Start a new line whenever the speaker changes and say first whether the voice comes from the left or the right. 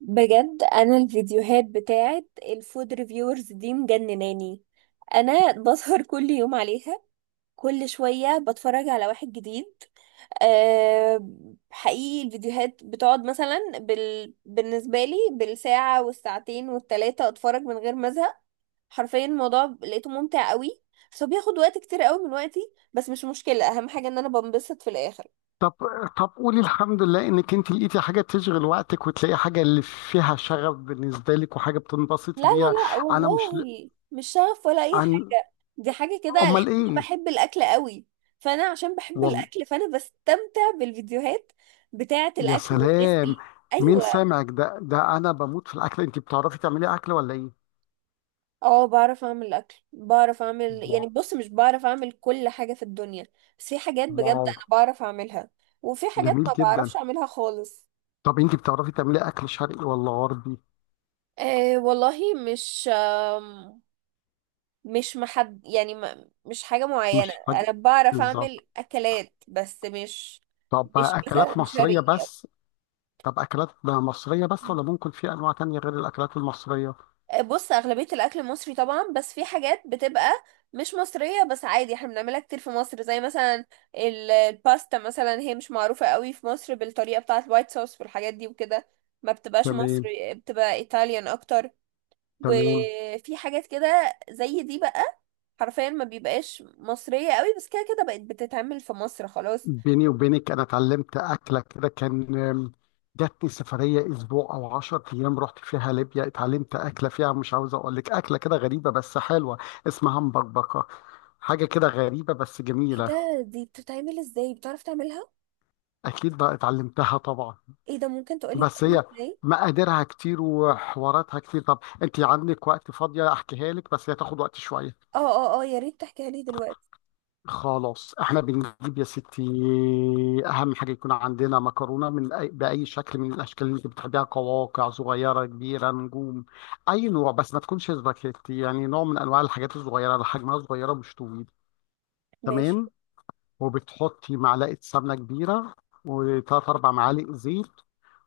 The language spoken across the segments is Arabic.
right: بجد انا الفيديوهات بتاعت الفود ريفيورز دي مجنناني. انا بسهر كل يوم عليها. كل شوية بتفرج على واحد جديد. أه. حقيقي الفيديوهات بتقعد مثلا بالنسبة لي بالساعة والساعتين والتلاتة اتفرج من غير ما ازهق. حرفيا الموضوع لقيته ممتع قوي، بس هو بياخد وقت كتير قوي من وقتي. بس مش مشكلة، اهم حاجة ان انا بنبسط في الاخر.
left: طب طب قولي الحمد لله انك انت لقيتي حاجه تشغل وقتك وتلاقي حاجه اللي فيها شغف بالنسبه لك وحاجه
right: لا،
left: بتنبسطي بيها.
right: لا، لا،
left: انا مش ل-
right: والله مش شغف ولا اي
left: عن
right: حاجه، دي حاجه كده
left: امال
right: لان انا
left: ايه؟
right: بحب الاكل قوي. فانا عشان بحب
left: والله.
right: الاكل فانا بستمتع بالفيديوهات بتاعه
left: يا
right: الاكل والناس
left: سلام،
right: اللي.
left: مين
right: ايوه.
left: سامعك؟ ده ده انا بموت في الاكل، انت بتعرفي تعملي اكل ولا ايه؟
right: اه، بعرف اعمل اكل، بعرف اعمل يعني
left: واو.
right: بص مش بعرف اعمل كل حاجه في الدنيا، بس في حاجات بجد
left: واو.
right: انا بعرف اعملها، وفي حاجات
left: جميل
right: ما
left: جدا.
right: بعرفش اعملها خالص.
left: طب انت بتعرفي تعملي اكل شرقي ولا غربي؟
right: آه والله مش آه. مش محد يعني ما... مش حاجة معينة،
left: مش حاجه.
right: انا بعرف
left: بالظبط.
right: اعمل اكلات بس مش،
left: طب
right: مش مثلا
left: اكلات مصريه
right: شرقية.
left: بس؟ طب اكلات مصريه بس ولا ممكن في انواع تانية غير الاكلات المصريه؟
right: بص اغلبية الاكل المصري طبعا، بس في حاجات بتبقى مش مصرية بس عادي احنا بنعملها كتير في مصر، زي مثلا الباستا، مثلا هي مش معروفة قوي في مصر بالطريقة بتاعة الوايت صوص والحاجات دي وكده. ما بتبقاش
left: تمام.
right: مصري، بتبقى ايطاليان اكتر.
left: تمام.
right: وفي حاجات كده زي دي بقى حرفيا ما بيبقاش مصرية قوي، بس كده كده بقت بتتعمل في مصر خلاص.
left: بيني وبينك انا اتعلمت اكله كده كان جاتني سفريه اسبوع او 10 ايام رحت فيها ليبيا، اتعلمت اكله فيها، مش عاوز اقول لك اكله كده غريبه بس حلوه. اسمها مبكبكه، حاجه كده غريبه بس
right: ايه
left: جميله.
right: ده؟ دي بتتعمل ازاي؟ بتعرف تعملها؟
left: اكيد بقى اتعلمتها طبعا،
right: ايه ده؟ ممكن تقولي
left: بس
right: بتعمل
left: هي
right: ازاي؟
left: مقاديرها كتير وحواراتها كتير. طب انت عندك وقت فاضيه احكيها لك، بس هي تاخد وقت شويه.
right: اه، اه، اه، يا ريت تحكيها لي دلوقتي.
left: خلاص، احنا بنجيب يا ستي. اهم حاجه يكون عندنا مكرونه من أي باي شكل من الاشكال اللي انت بتحبيها، قواقع صغيره كبيره نجوم، اي نوع بس ما تكونش سباكيتي، يعني نوع من انواع الحاجات الصغيره اللي حجمها صغيره مش طويل.
right: ماشي.
left: تمام. وبتحطي معلقه سمنه كبيره وثلاث اربع معالق زيت،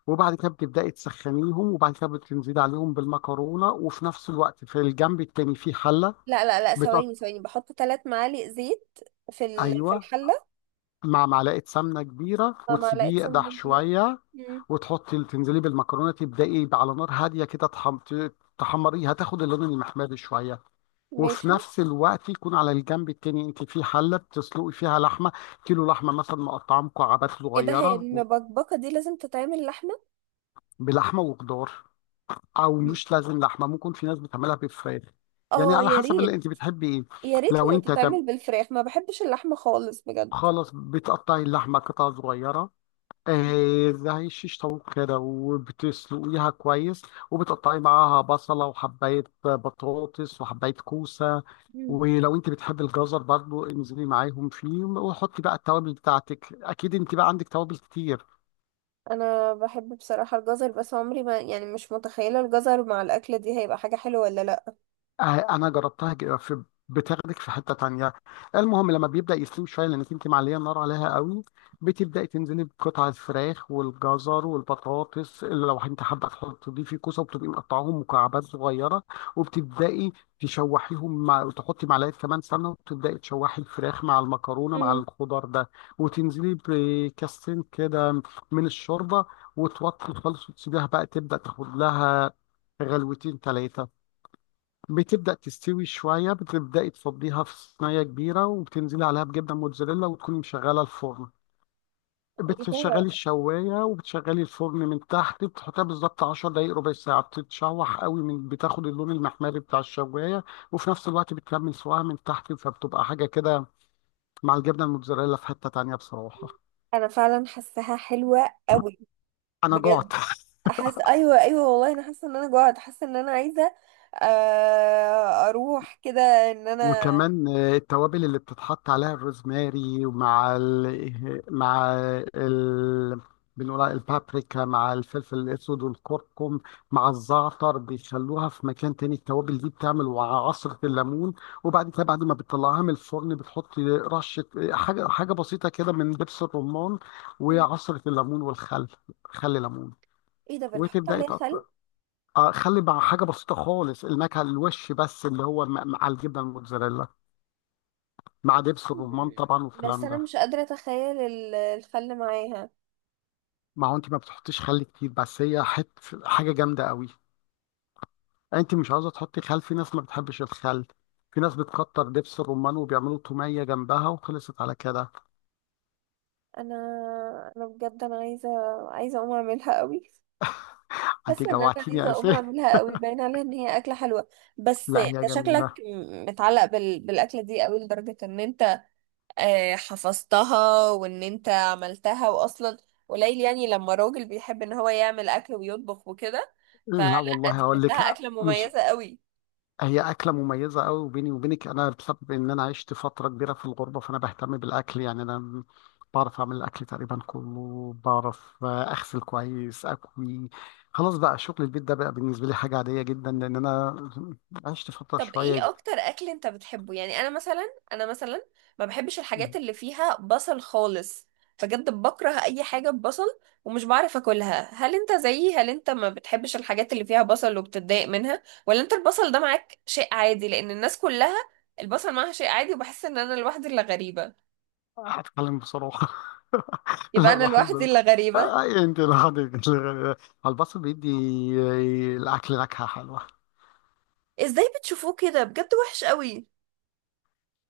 left: وبعد كده بتبداي تسخنيهم، وبعد كده بتنزلي عليهم بالمكرونه، وفي نفس الوقت في الجنب التاني في حله.
right: لا، لا، لا،
left: بتقط...
right: ثواني ثواني، بحط 3 معالق زيت في
left: ايوه،
right: الحله؟
left: مع معلقه سمنه كبيره
right: مع معلقه
left: وتسيبيه
right: سمنه
left: يقدح
right: دي؟
left: شويه.
right: مم.
left: وتحطي تنزلي بالمكرونه، تبداي على نار هاديه كده، تحمريها تاخد اللون المحمر شويه. وفي
right: ماشي.
left: نفس الوقت يكون على الجنب التاني انت في حله بتسلقي فيها لحمه، كيلو لحمه مثلا مقطعه مكعبات
right: ايه ده؟ هي
left: صغيره
right: المبكبكه دي لازم تتعمل لحمه؟
left: بلحمه وخضار، او
right: مم.
left: مش لازم لحمه، ممكن في ناس بتعملها بفراخ، يعني
right: اه،
left: على
right: يا
left: حسب اللي
right: ريت.
left: انت بتحبي ايه.
right: يا ريت
left: لو
right: لو
left: انت تم-
right: تتعمل بالفراخ، ما بحبش اللحمه خالص بجد.
left: خلاص، بتقطعي اللحمه قطع صغيره، زي شيش طاووق كده، وبتسلقيها كويس، وبتقطعي معاها بصلة وحباية بطاطس وحباية كوسة.
right: مم.
left: ولو انت بتحبي الجزر برضو انزلي معاهم فيه، وحطي بقى التوابل بتاعتك، اكيد انت بقى عندك توابل كتير.
right: انا بحب بصراحه الجزر، بس عمري ما يعني، مش متخيله الجزر مع الاكله دي هيبقى حاجه حلوه ولا لا.
left: آه، انا جربتها ج- في بتاخدك في حته تانية. المهم لما بيبدا يستوي شويه، لانك انت معليه النار عليها قوي، بتبداي تنزلي بقطع الفراخ والجزر والبطاطس، اللي لو انت حابه تحطي فيه كوسه، وبتبقي مقطعاهم مكعبات صغيره، وبتبداي تشوحيهم مع، وتحطي معلقه كمان سمنه، وتبداي تشوحي الفراخ مع المكرونه مع
right: مم.
left: الخضار ده. وتنزلي بكاستين كده من الشوربه، وتوطي خالص وتسيبيها بقى تبدا تاخد لها غلوتين ثلاثه. بتبدأ تستوي شوية، بتبدأي تفضيها في صينية كبيرة وبتنزلي عليها بجبنة موتزاريلا، وتكوني مشغلة الفرن.
right: ايه ده؟
left: بتشغلي الشواية وبتشغلي الفرن من تحت، بتحطها بالظبط 10 دقايق ربع ساعة، بتتشوح قوي من بتاخد اللون المحمري بتاع الشواية، وفي نفس الوقت بتكمل سواها من تحت، فبتبقى حاجة كده مع الجبنة الموتزاريلا في حتة تانية بصراحة.
right: انا فعلا حاساها حلوه قوي.
left: أنا جعت.
right: بجد. احس، ايوه، ايوه، والله انا حاسه ان انا جوعت، حاسه ان انا عايزه اروح كده، ان انا.
left: وكمان التوابل اللي بتتحط عليها الروزماري ومع ال... بنقول عليها البابريكا مع الفلفل الاسود والكركم مع الزعتر، بيخلوها في مكان تاني. التوابل دي بتعمل مع عصرة الليمون، وبعد كده بعد ما بتطلعها من الفرن بتحط رشة حاجة حاجة بسيطة كده من دبس الرمان
right: مم.
left: وعصرة الليمون والخل. خل ليمون.
right: ايه ده؟ بنحط
left: وتبدأي
right: عليها خل؟
left: تقط- خلي مع حاجة بسيطة خالص، النكهة الوش بس، اللي هو مع مع الجبنة الموتزاريلا مع دبس الرمان
right: مم.
left: طبعا
right: بس
left: والكلام
right: انا
left: ده.
right: مش قادره اتخيل الخل معاها.
left: ما هو انت ما بتحطيش خل كتير، بس هي حت حاجه جامده قوي. انت مش عاوزه تحطي خل، في ناس ما بتحبش الخل، في ناس بتكتر دبس الرمان وبيعملوا توميه جنبها، وخلصت على كده.
right: انا انا بجد انا عايزه، عايزه اقوم اعملها قوي.
left: انت
right: حاسه ان انا
left: جوعتيني يا
right: عايزه اقوم
left: اسف.
right: اعملها قوي، باين عليها ان هي اكله حلوه. بس
left: لا
right: انت
left: هي
right: شكلك
left: جميله.
right: متعلق بالاكله دي قوي لدرجه ان انت حفظتها، وان انت عملتها، واصلا قليل يعني لما راجل بيحب ان هو يعمل اكل ويطبخ وكده،
left: لا
right: فلا،
left: والله
right: دي
left: هقول
right: شكلها
left: لك،
right: اكله
left: مش
right: مميزه قوي.
left: هي أكلة مميزة قوي. وبيني وبينك أنا بسبب إن أنا عشت فترة كبيرة في الغربة فأنا بهتم بالأكل، يعني أنا بعرف أعمل الأكل تقريبا كله، بعرف أغسل كويس أكوي، خلاص بقى شغل البيت ده بقى بالنسبة لي حاجة عادية جدا لأن أنا عشت فترة
right: طب
left: شوية.
right: ايه اكتر اكل انت بتحبه؟ يعني انا مثلا ما بحبش الحاجات اللي فيها بصل خالص، بجد بكره اي حاجه ببصل، ومش بعرف اكلها. هل انت زيي؟ هل انت ما بتحبش الحاجات اللي فيها بصل وبتتضايق منها؟ ولا انت البصل ده معاك شيء عادي، لان الناس كلها البصل معاها شيء عادي، وبحس ان انا الوحيده اللي غريبه.
left: هتكلم بصراحة.
right: يبقى
left: لا
right: انا
left: بحب
right: لوحدي
left: ده.
right: اللي غريبة؟
left: أنت لوحدك. على البصل بيدي الأكل نكهة حلوة.
right: ازاي بتشوفوه كده؟ بجد وحش قوي.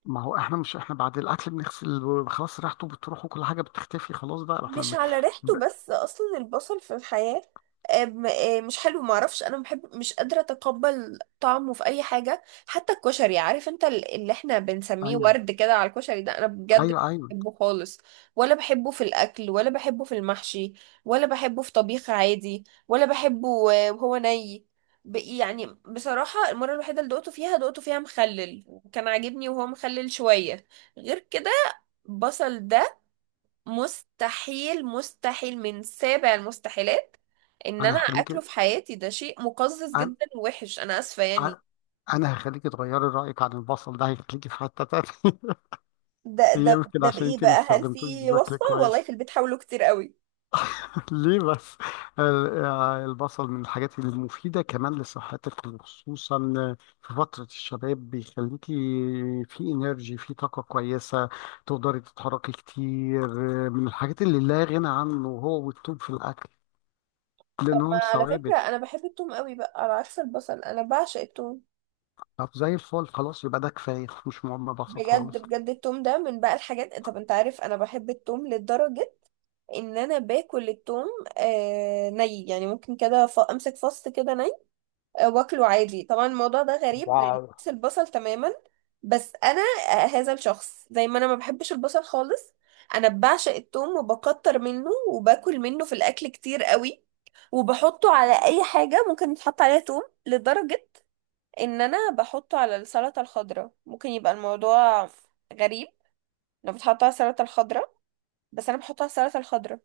left: ما هو احنا مش، احنا بعد الاكل بنغسل خلاص ريحته بتروح وكل حاجه بتختفي خلاص بقى احنا
right: مش على
left: ب...
right: ريحته، بس اصلا البصل في الحياة مش حلو، معرفش، انا بحب، مش قادرة اتقبل طعمه في اي حاجة، حتى الكشري، عارف انت اللي احنا بنسميه
left: ايوه.
right: ورد كده على الكشري ده، انا بجد
left: ايوه.
right: مش
left: ايوه.
right: بحبه خالص، ولا بحبه في الاكل، ولا بحبه في المحشي، ولا بحبه في طبيخ عادي، ولا بحبه وهو ني، يعني بصراحة المرة الوحيدة اللي دقته فيها، دقته فيها مخلل، وكان عاجبني وهو مخلل شوية. غير كده البصل ده مستحيل، مستحيل من سابع المستحيلات ان
left: انا
right: انا
left: هخليك
right: اكله في حياتي، ده شيء مقزز جدا ووحش، انا اسفه يعني.
left: انا انا هخليك تغيري رايك عن البصل ده، هيخليكي في حته تانيه.
right: ده ده
left: يمكن
right: ده
left: عشان
right: بايه
left: انت ما
right: بقى؟ هل
left: استخدمتوش
right: في
left: بشكل
right: وصفة؟ والله
left: كويس.
right: في البيت حاولوا كتير قوي.
left: ليه بس؟ البصل من الحاجات المفيدة كمان لصحتك، وخصوصا في فترة الشباب بيخليكي في انرجي، في طاقة كويسة تقدري تتحركي كتير. من الحاجات اللي لا غنى عنه هو والثوم في الأكل،
right: طب، ما
left: لأنهم
right: على فكره
left: ثوابت.
right: انا بحب التوم قوي، بقى على عكس البصل انا بعشق التوم.
left: طب زي الفل، خلاص يبقى ده كفاية، مش مهم بصل
right: بجد
left: خالص.
right: بجد التوم ده من بقى الحاجات، طب انت عارف انا بحب التوم لدرجة ان انا باكل التوم آه ني، يعني ممكن كده امسك فص كده ني، واكله عادي. طبعا الموضوع ده غريب لان
left: واو.
right: بحس البصل تماما، بس انا، هذا الشخص، زي ما انا ما بحبش البصل خالص، انا بعشق التوم وبكتر منه وباكل منه في الاكل كتير قوي، وبحطه على اي حاجة ممكن يتحط عليها توم، لدرجة ان انا بحطه على السلطة الخضراء، ممكن يبقى الموضوع غريب لو بتحطه على السلطة الخضراء، بس انا بحطه على السلطة الخضراء.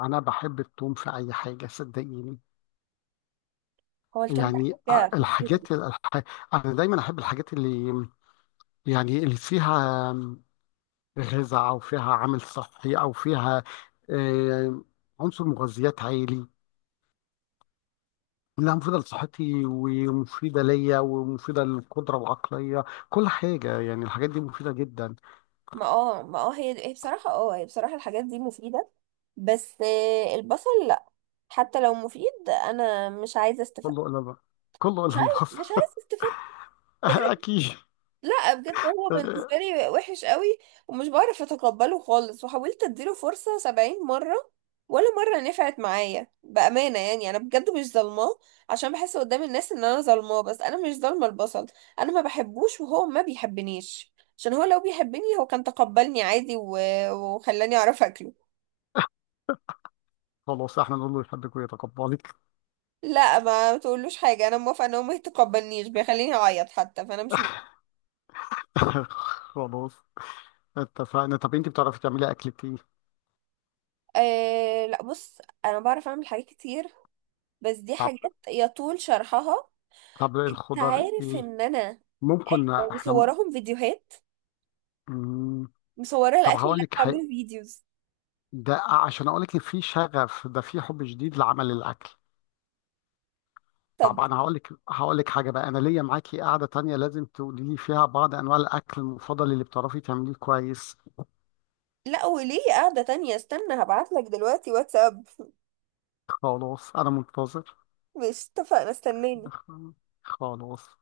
left: انا بحب التوم في اي حاجه صدقيني،
right: هو التوم ده
left: يعني
right: حاجة خطيرة.
left: انا دايما احب الحاجات اللي، يعني اللي فيها غذاء او فيها عامل صحي او فيها آه، عنصر مغذيات عالي، لها مفيدة لصحتي ومفيدة ليا ومفيدة للقدرة العقلية كل حاجة، يعني الحاجات دي مفيدة جدا.
right: ما اه ما اه هي بصراحة، الحاجات دي مفيدة، بس البصل لا، حتى لو مفيد انا مش عايزه استفاد.
left: كله إلا، كله
right: مش
left: إلا
right: عايزه مش
left: البصل.
right: عايزه استفاد، بجد.
left: أكيد.
right: لا بجد، هو بالنسبه لي وحش قوي، ومش بعرف اتقبله خالص، وحاولت اديله فرصه 70 مره، ولا مره نفعت معايا بامانه يعني، انا بجد مش ظالماه، عشان بحس قدام الناس ان انا ظالماه، بس انا مش ظالمه البصل، انا ما بحبوش وهو ما بيحبنيش، عشان هو لو بيحبني هو كان تقبلني عادي، وخلاني اعرف اكله.
left: خلاص احنا نقول له يحبك ويتقبلك.
right: لا، ما تقولوش حاجة، انا موافقة ان هو ما يتقبلنيش بيخليني اعيط، حتى فانا مش موافقة.
left: خلاص، اتفقنا. طب انت بتعرفي تعملي أكلة ايه؟
right: أه، لا، بص انا بعرف اعمل حاجات كتير، بس دي
left: طب
right: حاجات يطول شرحها.
left: طب
right: انت
left: الخضار
right: عارف
left: ايه؟
right: ان انا
left: ممكن احنا.
right: مصوراهم فيديوهات،
left: مم.
right: مصورة
left: طب
right: الاكل اللي
left: هقول لك،
right: انا بعمله فيديوز.
left: ده عشان اقول لك ان في شغف، ده في حب شديد لعمل الاكل. طب
right: طب،
left: انا هقول لك، حاجه بقى، انا ليا معاكي قاعده تانية لازم تقولي لي فيها بعض انواع الاكل المفضل اللي بتعرفي تعمليه كويس.
right: لا وليه قاعدة تانية؟ استنى هبعتلك دلوقتي واتساب.
left: خلاص انا منتظر.
right: مش اتفقنا؟ استناني.
left: خلاص.